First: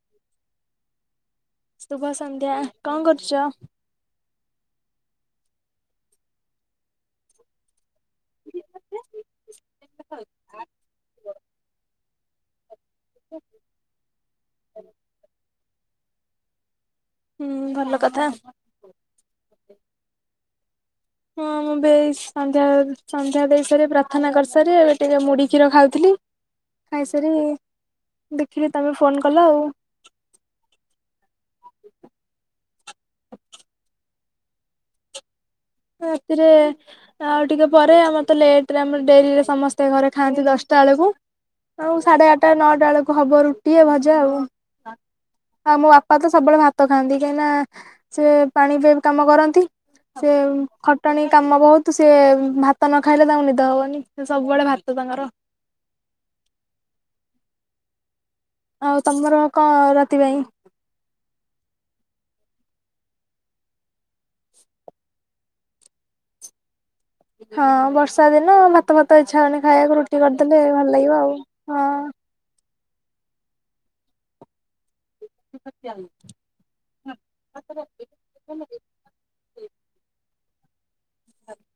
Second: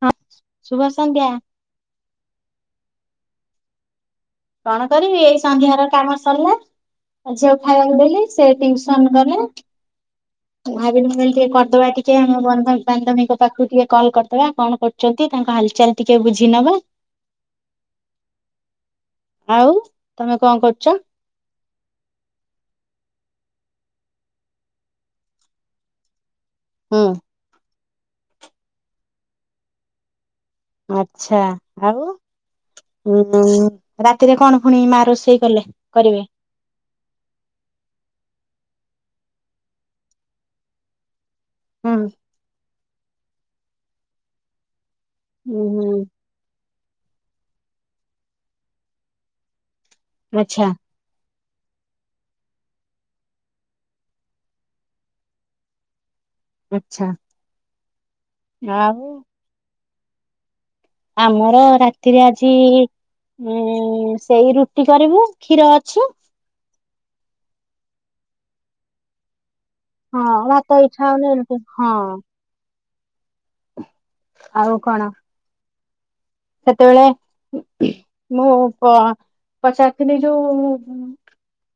[unintelligible] ଶୁଭ ସନ୍ଧ୍ୟା। ଶୁଭ ସନ୍ଧ୍ୟା କଣ କରୁଚ? କଣ କରିବି ଏଇ ସନ୍ଧ୍ୟା ର କାମ ସରିଲା। ଝିଅ ଖାଇବାକୁ ଦେ ଦେଲି। ସେ ଟ୍ୟୁସନ୍ ଗଲା। ମୁଁ ଭାବିଲି ମୁଁ କହିଲି ଟିକେ କରିଦବା ଟିକେ ଆମ ବନ୍ଧ ବାନ୍ଧବୀଙ୍କ ପାଖକୁ ଟିକେ କଲ କରିଦବା କଣ କରୁଚ ତାଙ୍କ ହାଲଚାଲ ଟିକେ ବୁଝି ନବା। ହୁଁ ଭଲ କଥା। ଆଉ, ତମେ କଣ କରୁଚ? ହଁ ମୁଁ ବି ଏଇ ସନ୍ଧ୍ୟା ସନ୍ଧ୍ୟା ଦେଇ ସାରି ପ୍ରାର୍ଥନା କରିସାରେ ଟିକେ ମୁଢ଼ି କ୍ଷୀର ଖାଉଥିଲି। ହୁଁ ଖାଇସାରି, ଦେଖିଲି ତମେ ଫୋନ କଲ ଆଉ। ଆଛା। ଆଉ ଉଁ ହୁଁ, ରାତିରେ କଣ ପୁଣି ମା ରୋଷେଇ କଲେ? କରିବେ ରାତିରେ ଆଉ ଟିକେ ପରେ ଆମର ତ ଲେଟ ରାତିରେ ଆମର ଡେରିରେ ସମସ୍ତେ ଘରେ ଖାଆନ୍ତି ଦଶଟା ବେଳକୁ। ହୁଁ ଆଉ ସାଢ଼େ ଆଠଟା ନଅଟା ବେଳକୁ ହବ ରୁଟି ଆଉ ଭଜା ଆଉ। ଉଁ ଆଉ ମୋ ହୁଁ ବାପା ତ ସବୁବେଳେ ଭାତ ଖାଆନ୍ତି। କାହିଁକିନା ସେ ପାଣିି ପାଇପ୍ କାମ କରନ୍ତି। ସେ ଆଚ୍ଛା ଖଟଣୀ କାମ ବହୁତ। ତ ସିଏ ଭାତ ନ ଖାଇଲେ ତାଙ୍କୁ ନିଦ ହବନି। ସେ ସବୁବେଳେ ଭାତ ତାଙ୍କର। [inaudible] ଆଚ୍ଛା। ଆଉ ତମର କଣ ରାତି ପାଇଁ? ଆମର ରାତିରେ ଆଜି ଉଁ ସେଇ ରୁଟି କରିବୁ କ୍ଷୀର ଅଛି। ହଁ ବର୍ଷା ଦିନ ଭାତ ଫାତ ଇଛା ହଉନି। ଖାଇବାକୁ ରୁଟି ହଁ କରିଦେଲେ ଭାତ ଭଲ ଇଚ୍ଛା ଲାଗିବ ହଉନି ଆଉ ରୁଟି ହଁ। ଆଉ କଣ? [unintelligible] ସେତେବେଳେ ମୁଁ ପ ପଚାରିଥିଲି ଯୋଉ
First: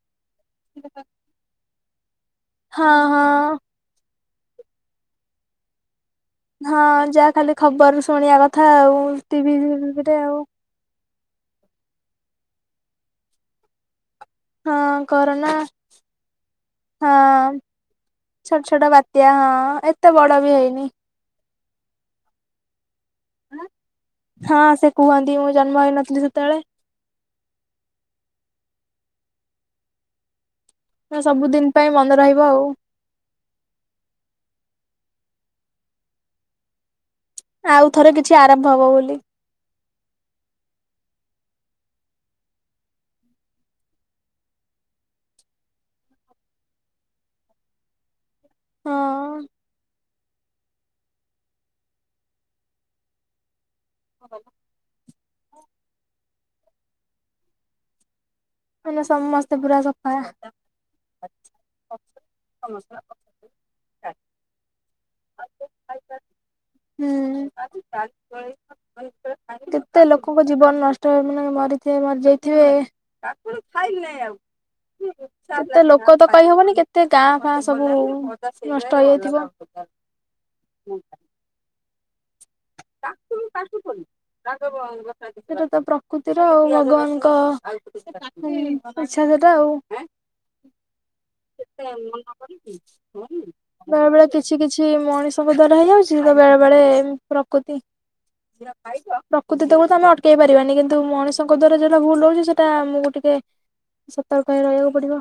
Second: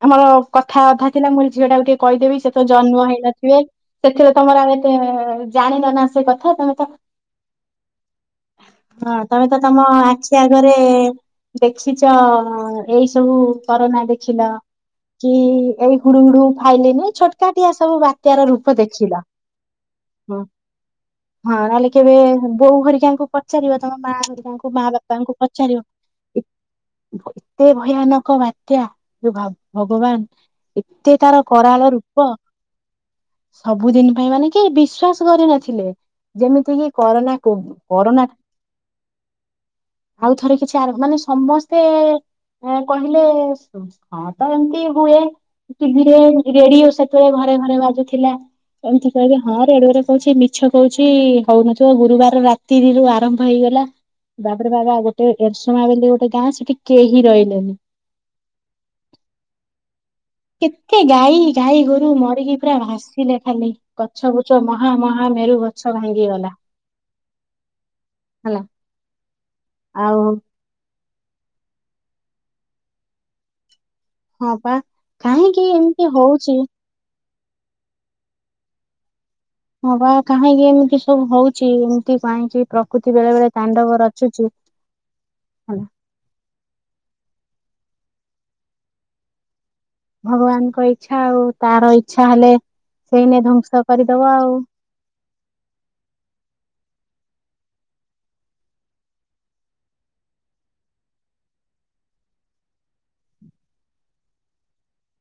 ଆମର କଥା ଅଧା ଥିଲା। ମୁଁ ଝିଅ ଟାକୁ ଟିକେ କହିଦେବି ସେ ତ ହଁ ଜନ୍ମର ହଁ ହେଇନଥିବେ। ସେଥିରେ ତମର ଆଉ ଏତେ ଜାଣିନ ନା। ସେ କଥା ତମେ ହଁ ତ ଯାହା ଖାଲି ଖବର ରେ ଶୁଣିବା କଥା ଆଉ। ତମେ ଟିଭି ତ ତମ ଫିଭିରେ ଆଖି ଆଉ। ଆଗରେ ଦେଖିଚ ଏଇ ସବୁ କରୋନା ରେ ଦେଖିଲ। ହଁ କି କରୋନା ଏଇ ହୁଡୁ ହୁଡୁ, ଫାଇଲିନି ହଁ ଛୋଟକାଠିଆ ସବୁ ବାତ୍ୟ ର ଛୋଟ ରୂପ ଛୋଟ ଦେଖିଲ। ବାତ୍ୟା ହଁ ଏତେ ହଁ ବଡ ବି ହେଇନି। ନହେଲେ କେବେ ବୋଉ ହେରିକାଙ୍କୁ ପଚାରିବ ତମ ମା ହଁ ହେରିକାଙ୍କୁ ମା ସେ ବାପାଙ୍କୁ କୁହନ୍ତି ମୁଁ ଜନ୍ମ ପଚାରିବ। ହେଇନଥିଲି ସେତେବେଳେ ଏତେ ଭୟାନକ ବାତ୍ୟା। ହେ ଭଗବାନ! ଏତେ ତାର ସବୁଦିନ ପାଇଁ କରାଳ ମନେ ରୂପ ରହିବ ଆଉ। ସବୁଦିନ ପାଇଁ ମାନେ କି ବିଶ୍ବାସ କରିନଥିଲେ ଯେମିତି କିି କରୋନା କୋ ଆଉ ଥରେ କରୋନା କିଛି ଆରମ୍ଭ ହବ ବୋଲି ଆଉଥରେ କିଛି ଆର ମାନେ ସମସ୍ତେ କହିଲେ ହଁ ତ ଏମତି ହୁଏ ଟିଭିରେ ରେଡିଓ ସେତେବେଳେ ଘରେ ଘରେ ବାଜୁଥିଲେ ହଁ ଏମିତି କହିବେ ହଁ ରେଡିଓରେ କୋହୁଚି ମିଛ କୋହୁଚି ହୋଉନଥିବ ଗୁରୁବାର ରାତିରୁ ଆରମ୍ଭ ହେଇଗଲା ତାପରେ ବାବା ଗୋଟେ ଏରେସମା ବୋଲି ଗୋଟେ ଗାଁ ଅଛି ସେଠି କେହି ରହିଲେନି। ମାନେ ସମସ୍ତେ ପୁରା ସ କେତେ ଗାଈ ଗାଈ ଗୋରୁ ମରିକି ପୁରା ଭାସିଲେ ଖାଲି ଗଛ ବୁଛ ମହା ମହା ମେରୁ ଗଛ ଭାଙ୍ଗିଗଲା। ହଁ ହେଲା କେତେ ଆଉ ଲୋକଙ୍କ ଜୀବନ ନ ମାନ ମରିଥିବେ ମରିଯାଇଥିବେ। ଖାଇ ଲିନି ଆଉ ହଁ ପା କାହିଁକି କେତେ ଏମିତି ଲୋକ ତ ହଉଛି କହିହବନି କେତେ ଗାଁ ଫାଁ ସବୁ ନଷ୍ଟ ହେଇଥିବ। ହଁ ବା କାହିଁକି ଏମିତି ସବୁ ହୋଉଚି ଏମିତି ପ୍ରକୃତି ବେଳେ ବେଳେ ତାଣ୍ଡବ ରଚୁଛି ସେଟା ତ ହେଲା ପ୍ରକୃତିର ଆଉ ଭଗବାନଙ୍କ ଇଛା ସେଟା ଆଉ ଭଗବାନଙ୍କ ଇଚ୍ଛା ଆଉ ତାର ଇଚ୍ଛା ହେଲେ ସେଇନେ ଧ୍ଵଂସ ବେଳେ କରିଦବ ବେଳେ ଆଉ କିଛି କିଛି ମଣିଷଙ୍କ ଦ୍ଵାରା ହେଇଯାଉଚି, ତ ବେଳେ ବେଳେ ପ୍ରକୃତି ପ୍ରକୃତି ତ ଆମେ ଅଟକେଇ ପାରିବାନି, କିନ୍ତୁ ମଣିଷଙ୍କ ଦ୍ଵାରା ଯୋଉଟା ଭୁଲ ହୋଉଚି ସେଟା ଆମକୁ ଟିକେ ସତର୍କ ହେଇ ରହିବାକୁ ପଡିବ।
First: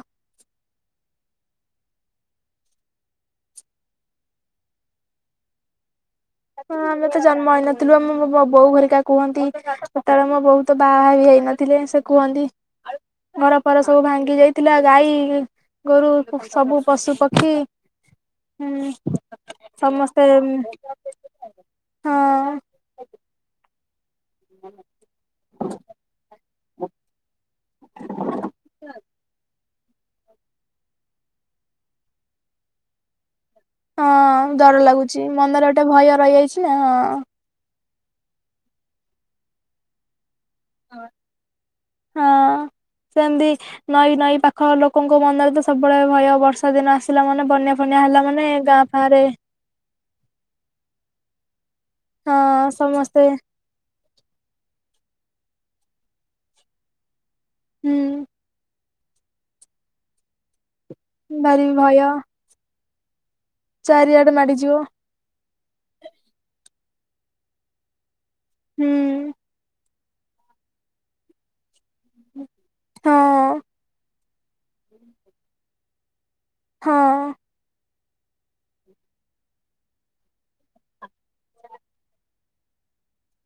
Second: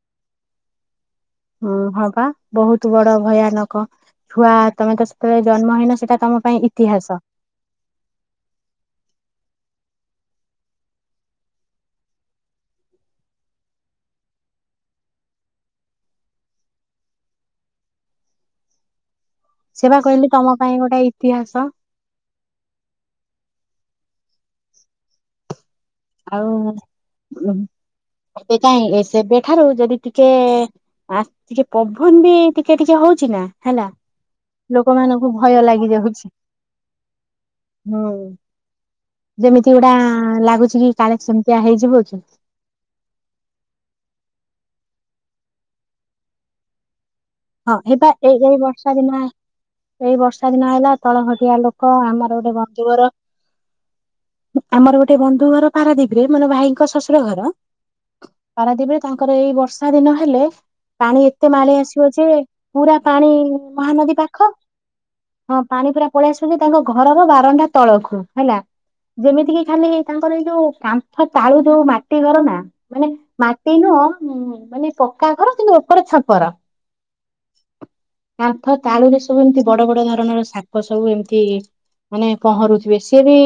ହଁ ହଁପା ବୋହୁତ ବଡ ଭୟାନକ ଛୁଆ ତମେ ତ ସେତେବେଳେ ଜନ୍ମହଇନ ସେଟା ତମ ପାଇଁ ହଁ ଆମେ ଇତିହାସ ତ ଜନ୍ମ ହେଇନଥିଲୁ ଆମ କୁ ମୋ ବୋଉ ହରିକା କୁହନ୍ତି ସେତେବେଳେ ମୋ ବୋଉ ତ ବାହା ବି ହେଇନଥିଲେ ସେ ସେ କୁହନ୍ତି ଘର ଫର ସବୁ ଭାଙ୍ଗି ଯାଇଥିଲା ଗାଈ ଗୋରୁ ସବୁ ପଶୁ ପକ୍ଷୀ ହୁଁ ସେଇବା ସମସ୍ତେ କହିଲି ତମ ପାଇଁ ଗୋଟେ ଇତିହାସ ହଁ ହୁଁ ଆଉ ସେପାଇଁ ସେବେଠାରୁ ଯଦି ଟିକେ ଟିକେ ପବନ ବି ଟିକେ ଟିକେ ହୋଉଚି ନା? ହେଲା ହଁ ଡର ଲାଗୁଛି ଲୋକମାନଙ୍କୁ ଭୟ ମନରେ ଗୋଟେ ଲାଗି ଭୟ ଯାଉଚି। ରହିଯାଇଛି ନା ହଁ ଯେମିତି ଗୋଡା ଲାଗୁଚି କି ହଁ କାଳେ ସେମିତିଆ ହେଇଯିବ କି ହଁ ସେମିତି ନଈ ନଈ ପାଖ ଲୋକଙ୍କ ମନରେ ତ ସବୁବେଳେ ଭୟ ବର୍ଷା ଦିନ ଆସ ହଁ ଏଇ ବା ଏଇ ଏଇ ବର୍ଷା ଦିନ ଏଇ ବର୍ଷା ଦିନ ହେଲା ତଳ ଘଟିଆ ଲୋକ ହଁ ଆମର ଗୋଟେ ବନ୍ଧୁଘର ସମସ୍ତେ ଆମର ଗୋଟେ ବନ୍ଧୁ ଘର ପାରାଦୀପରେ ମାନେ ଭାଇଙ୍କ ଶଶୁର ଘର ହୁଁ। ତାଙ୍କର ଏଇ ବର୍ଷା ଦିନ ହେଲେ ପାଣି ଏତେ ଭାରି ମାଳି ଭୟ ଆସିବ ଯେ ପୁରା ପାଣି ମହାନଦୀ ଚାରିଆଡେ ପାଖ, ମାଡିଯିବ ହଁ ପାଣି ପୁରା ପଳେଇ ଆସୁଛନ୍ତି ତାଙ୍କ ଘରର ବାରଣ୍ଡା ତଳକୁ। ହେଲା ହୁଁ ଯେମିତି କିି ଖାଲି ତାଙ୍କର ଏଇ ଯୋଉ କାନ୍ଥ ଚାଳୁ ଯୋଉ ମାଟି ଘର ନା ମାନେ ହଁ ମାଟି ନୁହ ଉଁ ମାନେ ପକ୍କା ଘର କିନ୍ତୁ ଉପର ଛପର ହଁ କାନ୍ଥ ତାଳୁରେ ସବୁ ଏମିତି ବଡ ବଡ ଧରଣର ଶାପ ସବୁ ଏମିତି ମାନେ ପହଁରୁଥିବେ ସିଏ ବି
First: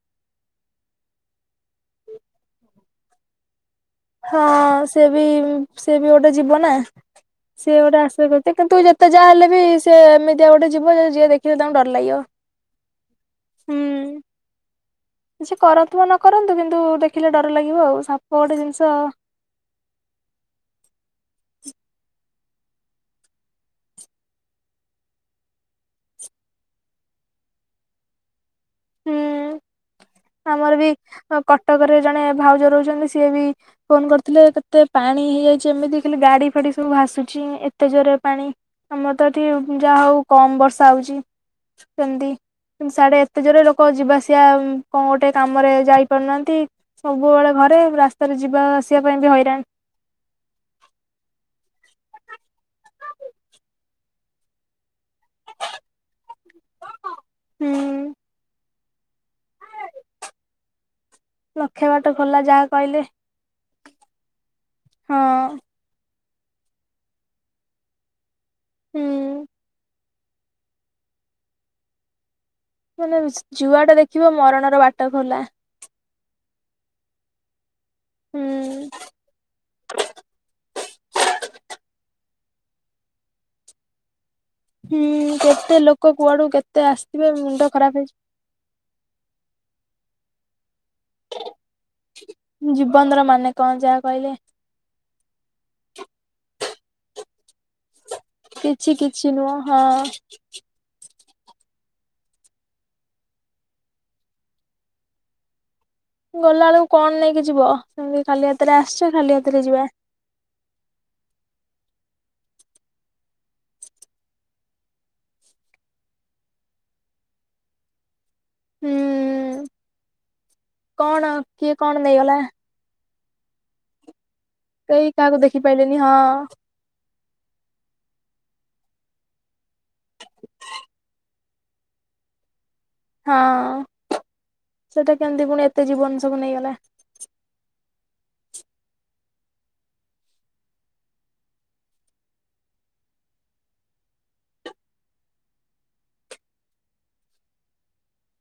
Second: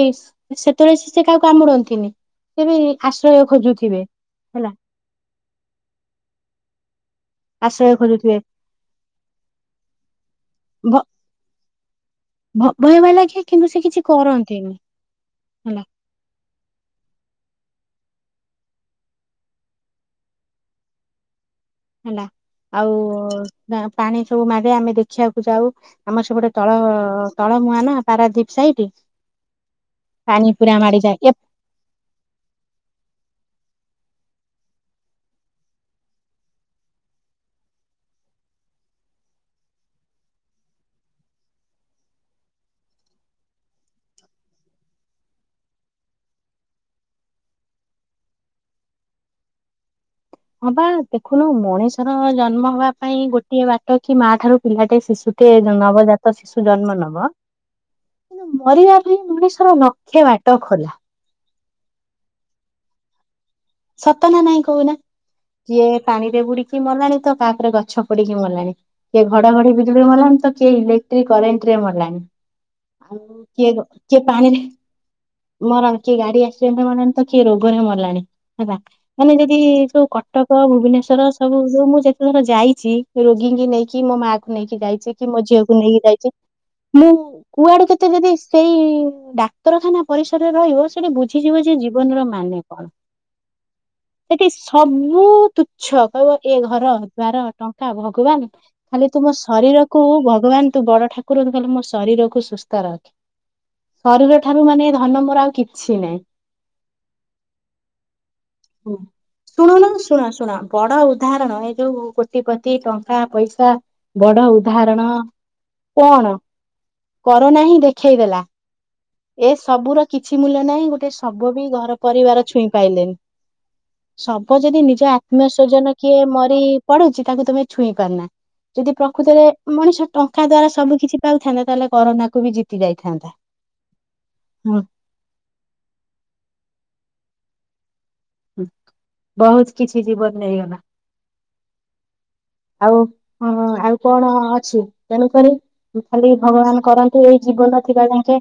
ସେତେବେଳେ ସି ସେ କାହାକୁ କାମୁଡନ୍ତିନି। କେବେ ଆଶ୍ରୟ ଖୋଜୁ ହଁ ସେ ବି ସେ ବି ଗୋଟେ ଯିବ ନା। ସିଏ ଆଶ୍ରୟ ଗୋଟେ ଆଶୟ ଖୋଜୁଥିବେ କରି କିନ୍ତୁ ଯେତେ ଯାହା ହେଲେ ବି ସ ସେଏ ଏମିତିଆଉ ଗୋଟେ ଭ ଯିବ ଯ ଯିଏ ଦେଖିବ ତାଙ୍କୁର ଡରି ଭ ଭୟ ଲାଗେ କିନ୍ତୁ ସେ କିଛି କରନ୍ତି କିଛି କରନ୍ତୁ ବା ନ କରନ୍ତୁ କିନ୍ତୁ ଦେଖିଲେ ଡର ଲାଗ ଆଉ ସପ ଗୋଟେ ଜିନିଷ ଆ ହେଲା। ଆଉ ପାଣି ସବୁ ମାରେ ଆମେ ଦେଖିବାକୁ, ଯାଉ ଆମର ସବ ଗୁଟେ ତଳ ତଳ ମଆ ନା ପାରା ହୁଁ ପୁରା ଆମର ବି ମାଡିଯାଏ ଏ କଟକରେ ଜଣେ ଭାଉଜ ରହୁଛନ୍ତି ସିଏ ବି ଫୋନ କରିଥିଲେ କେତେ ପାଣି ହେଇଯାଇଛି, ଏମିତି ଦେିଲେ ଗାଡି ଫାଡି ସବୁ ଭାସୁଛି ଏତେ ଜୋରରେ ପାଣି ଆମର ତ ଏଠି ଯାହା ହଉ କମ ବର୍ଷା ହଉଛି ସେମିତିତି ସାଢେ ତେ ଜୋରେ ଲୋକ ଯିବା ଆସିବା କଣ ଗୋଟେ କାମ ରେ ଯାଇ ପାରୁନାହାନ୍ତି। ସବୁବେଳେ ଘରେ ରାସ୍ତାରେ ଯିବା ଆସିବା ପାଇଁ ବି ହଇରାଣ ହଁ ବା ଦେଖୁନୁ ମଣିଷର ଜନ୍ମ ହବା ପାଇଁ ଗୋଟିଏ ବାଟ କି ମା ଠାରୁ ପିଲାଟେ ଶିଷୁ ତୁଟେ ନବଜାତ ଶିଶୁ ଜନ୍ମ ନବ ହୁଁ ପରିବାରରେ ମଣିଷର ନକ୍ଷେ ବାଟ ଖୋଲା ଲକ୍ଷ ବାଟ ଖୋଲା ଯାହା କହିଲେ ସତ ନା ନାଇଁ କହୁନା ହଁ କିଏ ପାଣିରେ ବୁଡିକି ମଲାଣି ତ ତାପରେ ଗଛ ପଡିକି ମଲାଣି କିଏ ହୁଁ। ଘଡଘଡି ବିଜୁଳିରେ ମଲାଣି ତ କିଏ ଇଲେକ୍ଟ୍ରିକ କରେଣ୍ଟ ରେ ମଲାଣି ମାନେ ଆଉ କିଏ ଯୁଆଡେ କିଏ ଦେଖିବ ପାଣିରେ ମରଣର ବାଟ ଖୋଲା। ମରଣ କିଏ ଗାଡି ଆକ୍ସିଡେଣ୍ଟ ମରଲାଣି ତ, କିଏ ରୋଗରେ ମରିଲାଣି ହେଲା ହୁଁ ମାନେ ଯଦି ସୋୁ କଟକ ଭୁବନେଶ୍ୱର ର ସବୁ ମୁଁ ଯେତେଥର ଯାଇଛି ରୋଗୀଙ୍କ ନେଇକି ମୋ ମା ନେଇକି ଯାଇଛି କି ହୁଁ ମୋ ଝିଅକୁ କେତେ ନେଇକି ଲୋକ ଯାଇଛି କୁଆଡୁ କେତେ ମୁଁ ଆସିଥିବେ ମୁଣ୍ଡ କୁଆଡୁ ଖରାପ କେତେ ଯଦି ସେଇଡା ଉତରଖାନା ପରିସରରେ ରହିବ, ସେଠି ବୁଝିଯିବ ଯେ ଜୀବନର ମାନ୍ୟେ ହେଇଯିବ। କଣ ଜୀବନର ମାନେ କଣ ଯାହା କହିଲେ ସେଠି ସବୁ ତୁଚ୍ଛ କହିବ ଏ ଘର ଦଵାର ଟଙ୍କ ଭଗବାନ କିଛି ଖାଲି ତୁ କିଛି ମୋ ନୁହଁ ଶରୀର କୁ ହଁ। ଭଗବାନ ତୁ ବଡ ଠାକୁର ଧ କଲେ ମୋ ଶରୀରକୁ ସୁସ୍ଥ ରଖେ ଶରୀର ଠାରୁ ମାନେ ଧନ ମୋର ଆଉ କିଛି ନାହିଁ। ଗଲା ବେଳକୁ କଣ ନେଇକି ଯିବ ସେମିତି ଖାଲି ହାତରେ ହୁଁ ଆସିଛ ଖାଲି ହାତରେ ଯିବା ଶୁଣୁନୁ ଶୁଣ ଶୁଣ ବଡ ଉଦାହରଣ ଯୋଉ କୋଟିପତି ଟଙ୍କା ପଇସା ବଡ ଉଦାହରଣ କଣ କରୋନା ହିଁ ଦେଖେଇ ଦେଲା ଏ ହୁଁ। ସବୁର କିଛି ମୂଲ୍ୟ ନାହିଁ ଗୋଟେ କଣ ଶବୁ ବି କିଏ କଣ ଘର ନେଇଗଲା ପରିବାର ଛୁଇଁ ପାଇଲେନ ସବ ଯଦି ନିଜ କେହି କାହାକୁ ଆତ୍ମ ଦେଖି ସଵଜନ ପାଇଲେନି ହଁ କିଏ ମରି ପଡୁଛି ତାକୁ ତମେ ଛୁଇଁ ପାରୁନା ଯଦି ପ୍ରକୃତରେ ମଣିଷ ଟଙ୍କା ଦ୍ଵାରା ସବୁ କିିଛି ପାଉଥାନ୍ତତା ତାହେଲେ କରୋନା କ ବି ଜିତ ହଁ ହଁ ସେଟା କେମିତି ପୁଣି ଏତେ ଜୀବନ ସବୁ ନେଇଗଲା ବହୁତ କିଛି ଜିବନ ନେଇଗଲା। ଆଉ ହଁ ଆଉ କଣ ଅଛି ତେଣୁକରି ଖାଲି ଭଗବାନ କରନ୍ତୁ ଏଇ ଜୀବନ ଥିବା ଯାକେ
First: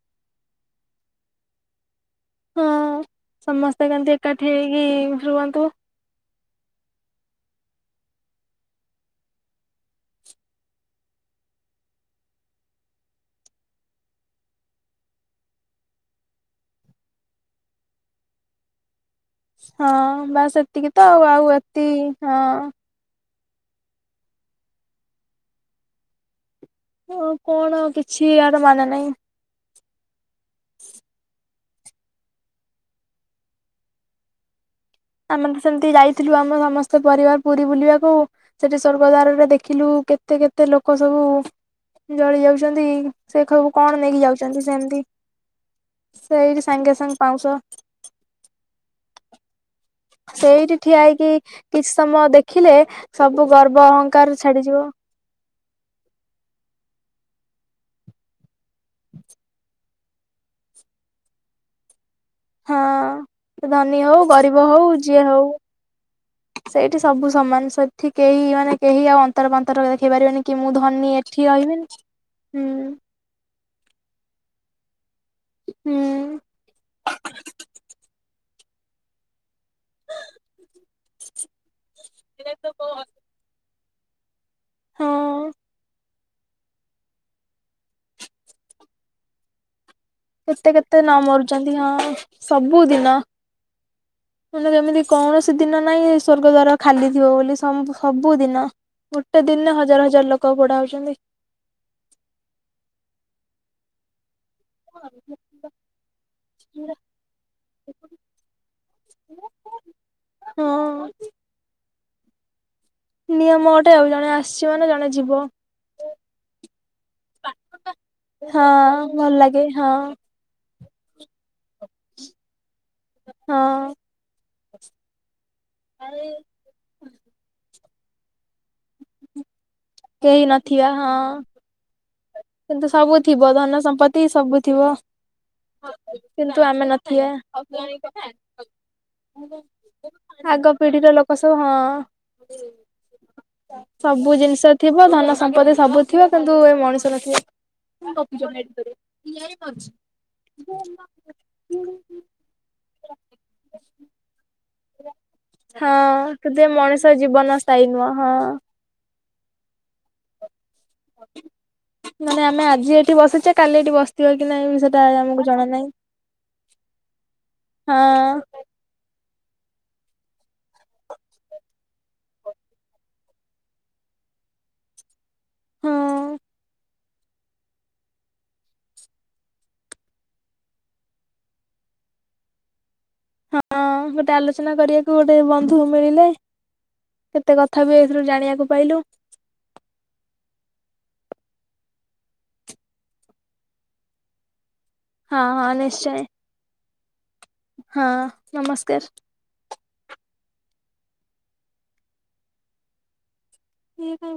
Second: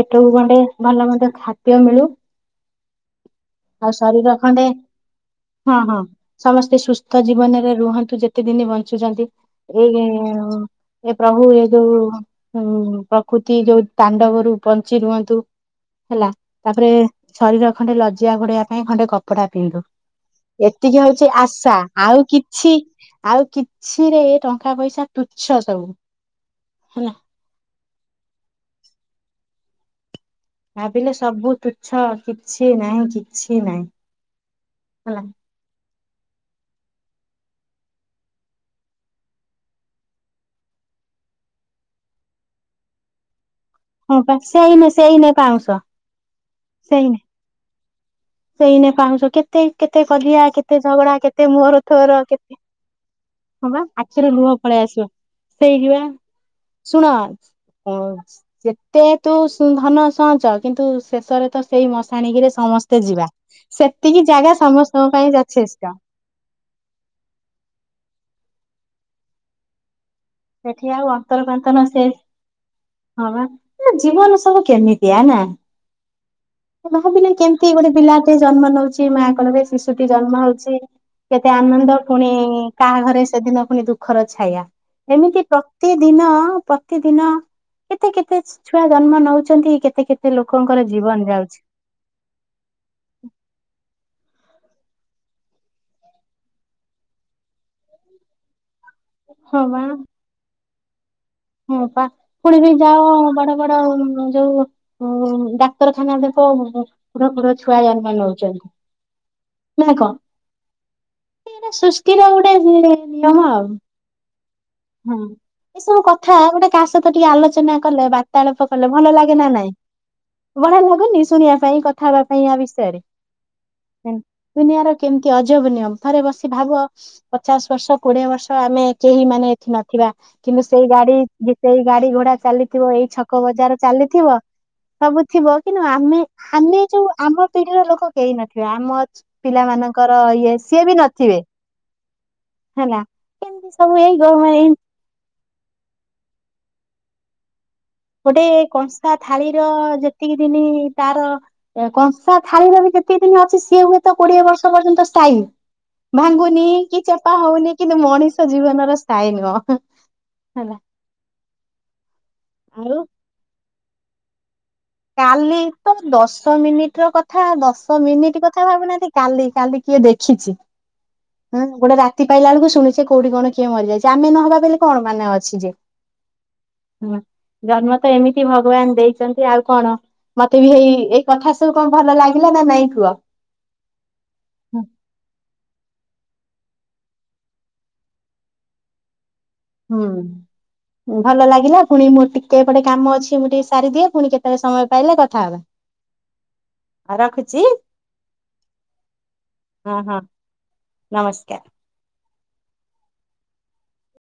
ପେଟକୁ ଗଣ୍ଡେ ଭଲ ମଧ୍ୟ ଖାଦ୍ୟ ମିଳୁ ହଁ ସମସ୍ତେ ଆଉ କେମିତି ଶରୀର ଏକାଠି ସବୁ ହେଇକି ରୁହନ୍ତୁ ହଁ ହଁ ସମସ୍ତେ ସୁସ୍ଥ ରହୁନ୍ତୁ। ତ ଜୀବନରେ ରୁହନ୍ତୁ ଯେତେ ଦିନ ବଞ୍ଚୁଛନ୍ତି ଏଇ ଏ ପ୍ରଭୁ ଏ ଯୋଉ ପ୍ରକୃତି ଯୋଉ ତାଣ୍ଡବରୁ ବଞ୍ଚି ରୁହନ୍ତୁ ହେଲା ତାପରେ ଶରୀର ର ଲଜ୍ୟା ଘୋଡେଇବା ପାଇଁ ଖଣ୍ଡେ କପଡା କପଡା ପିନ୍ଧୁ ହଁ ବାସ୍ ତ ଏତିକି ଆଉ ହଉଛି ଆଉ ଆଶା ଏତି ଆଉ କିଛି ଆଉ କିଛିରେ ଟଙ୍କା ପଇସା ତୁଛ ସବୁ ହେଲା ଆଉ କଣ ଆଉ କିଛି ଏୟାର ମାନେ ନାହିଁ ଛ କିଛି ନାହିଁ କିଛି ନାହିଁ ହେଲା। ଆମେ ତ ସେମିତି ଯାଇ ଥିଲୁ ଆମ ସମସ୍ତେ ପରିବାର ପୁରୀ ବୁଲିବାକୁ ସ୍ୱର୍ଗଦ୍ୱାର ରେ ଦେଖିଲୁ କେତେ କେତେ ଲୋକ ସବୁ ଜଳି ଯାଉଛନ୍ତି ସେ ଖାଉ କଣ ହଁ ନେଇକି ପା ଯାଉଛନ୍ତି ସେଇନେ ସେମିତି ସେଇନେ ପାଉଁଶ ସେଇଠି ସାଙ୍ଗେ ସାଙ୍ଗେ ପାଉଁଶ ସେଇନା ପାଉଁଶ କେତେ କଜିଆ ସେଇଠି କେତେ ଠିଆ ଝଗଡା ହେଇକି କେତେ ମୋର କିଛି ତୋର ସମୟ ଦେଖିଲେ ସବୁ ହଁ ଗର୍ବ ବା ଆଖିରେ ଅହଙ୍କାର ଲୁହ ଛାଡିଯିବ ପଳେଇ ଆସିବା ସେଇ ଯିବା ଶୁଣ ଓ ଯେତେ ତୁ ଧନ ସହଞ୍ଚ କିନ୍ତୁ ଶେଷରେ ତ ସେଇ ମସାଣି ସମସ୍ତେ ଯିବା ହଁ ଧନୀ ହଉ ସେତିକି ଜାଗା ଗରିବ ହଉ ସମସ୍ତଙ୍କ ଯିଏ ପାଇଁ ହଉ ଯଥେଷ୍ଟ ସେଇଠି ସବୁ ସମାନ ସେଠି କେହି ମାନେ କେହି ଆଉ ଅନ୍ତର ପାନ୍ତର ଦେଖେଇ ପାରିବେନି କି ମୁଁ ସେଠି ଆଉ ଧନୀ ଏଠି ଅନ୍ତର ପାନ୍ତନ ରହିବିନି ସେ ହୁଁ ହଁ ବା ସେ ଜୀବନ ସବୁ କେମିତିଆ ନା। ହୁଁ ଭାବିଲେ କେମିତି ଗୋଟେ ପିଲାଟିଏ ଜନ୍ମ ନଉଛି ମା କୋଳରେ ଶିଶୁଟି ଜନ୍ମ ହଉଛି। କେତେ ଆନନ୍ଦ ପୁଣି କାହା ଘରେ ସେଦିନ ପୁଣି ଦୁଃଖର ଛାୟା ଏମିତି ହଁ ପ୍ରତି ଦିନ ପ୍ରତିଦିନ କେତେ କେତେ ଛୁଆ ଜନ୍ମ ନଉଛନ୍ତି କେ କେତେ କେତେ ଲୋକଙ୍କର ଜୀବନ ଯାଉ ତନ୍ଦିଅ ସବୁଦିନ। ଏମିତି କୌଣସି ଦିନ ନାହିଁ ସ୍ୱର୍ଗ ଦ୍ଵାର ଖାଲି ଥିବ ବୋଲି ସମ୍ ସବୁ ଦିନ। ଗୋଟେ ହଁ ଦିନରେ ବା ହଜାର ହଜାର ଲୋକ ପୋଡା ହଉଛନ୍ତି। ହଁ ପା ପୁଣି ବି ଯାଅ ବଡ ବଡ ଯୋଉ ଡାକ୍ତରଖାନାରେ ଦେଖିବା ପୁର ପୁର ଛୁଆ ଜନ୍ମ ନଉଛନ୍ତି। ନା କଣ ହଁ ସୁଷ୍ଟି ର ଗୋଟେ ନି ନିୟମ ଆଉ ଗୋଟେ ଜଣେ ଆସିଛି ମାନେ ଜଣେ ହୁଁ ଯିବ ଏସବୁ କ ଗୋଟେ କାହା ସହିତ ଟିକେ ଆଲୋଚନା କଲେ ହଁ ବାର୍ତ୍ତାଳାପ କଲେ ଭଲ ଲାଗେ ନା ନାଇଁ ବଢିଆ ଲାଗୁନି। ଶୁଣିବା ପାଇଁ କଥା ହେବା ପାଇଁ ଆ ବିଷୟରେ। ହଁ ଦୁନିଆର କେମିତି ଅଜବ ନିୟମ ଥରେ ବସି ଭାବ ପଚାଶ ବର୍ଷ କୋଡିଏ ବର୍ଷ ଆମେ କେହି ମାନେ ଏଠି ନଥିବା କେହି କିନ୍ତୁ ସେଇ ନଥିବା ହଁ ଗାଡି ସେଇ ଗାଡି ଘୋଡା କିନ୍ତୁ ଚାଲିଥିବ ଏଇ ସବୁ ଛକ ଥିବ ବଜାର ଧନ ସମ୍ପତ୍ତି ଚାଲିଥିବ ସବୁ ଥିବ ସବୁ ଥିବ କିନ୍ତୁ ଆମେ କିନ୍ତୁ ଆମେ ଯୋଉ ନଥିବା ଆମ ପିଢିର ଲୋକ କେହି ନଥିବେ ଆମ ପିଲା ମାନଙ୍କର ଇଏ ଆଗ ସିଏ ବି ପିଢିର ଲୋକ ନଥିବେ। ସବୁ ହଁ ହେଲା ଏମିତି ସବୁ ଏଇ କର ଜିନିଷ ଏଇ ଥିବ ଧନ ସମ୍ପତ୍ତି ସବୁ ଥିବ କିନ୍ତୁ ଏ ମଣିଷ ନଥିବ। ଗୋଟେ କଂସା ଥାଳିର ଯେତିକି ଦିନି ତାର କଂସା ଥାଳିର ବି ସେତେ ଦିନ ଅଛି ସିଏ ହୁଏତ କୋଡିଏ ବର୍ଷ ପର୍ଯ୍ୟନ୍ତ ସ୍ଥାଇ। ହଁ କିନ୍ତୁ ଭାଙ୍ଗୁନି ଏ କି ମଣିଷ ଚେପା ଜୀବନ ହଉନି ସ୍ଥାୟୀ କିନ୍ତୁ ନୁହଁ ହଁ ମଣିଷ ଜୀବନର ସ୍ଥାୟୀ ନୁହଁ। ହେଲା। ମାନେ ଆମେ ଆଜି ଆଉ ଏଠି ବସଛେ କାଲି ଏଠି ବସିଥିବ କି ନାଇଁ ସେଟା ଆମକୁ କାଲି ଜଣା ନାହିଁ ତ ଦଶ ମିନିଟ ର କଥା ଦଶ ହଁ ମିନିଟ କଥା ଭାବୁନାହାନ୍ତି କାଲି କାଲି କିଏ ଦେଖିଛି? ହୁଁ ଗୋଟେ ରାତି ପାଇଲା ବେଳକୁ ଶୁଣିଛେ କୋଉଠି କଣ କିଏ ମରିଯାଇଛି ଆମେ ନହବା ବୋଲି କଣ ମାନେ ଅଛି ଯେ। ହଁ। ହୁଁ ଜନ୍ମ ତ ଏମିତି ଭଗବାନ ଦେଇଛନ୍ତି ଆଉ କଣ ମତେ ବି ହେଇ ଏଇ କଥା ସବୁ କଣ ଭଲ ଲାଗିଲା ନା ନାଇଁ କୁହ? ହଁ। ଗୋଟେ ଆଲୋଚନା କରିବାକୁ ଗୋଟେ ବନ୍ଧୁ ମିଳିଲେ। କେତେ କଥା ବି ଏଥିରୁ ଜାଣିବାକୁ ପାଇଲୁ। ହୁଁ। ଭଲ ଲାଗିଲା ପୁଣି ମୋର ଟିକେ ଏପଟେ କାମ ଅଛି ମୁଁ ଟିକେ ସାରିଦିଏ ପୁଣି କେତେବେଳେ ସମୟ ପାଇଲେ ହଁ କଥା ହଁ ହବା। ନିଶ୍ଚୟ। ରଖୁଛି ହଁ, ନମସ୍କାର। ହଁ ହଁ, ନମସ୍କାର। ହିନୁ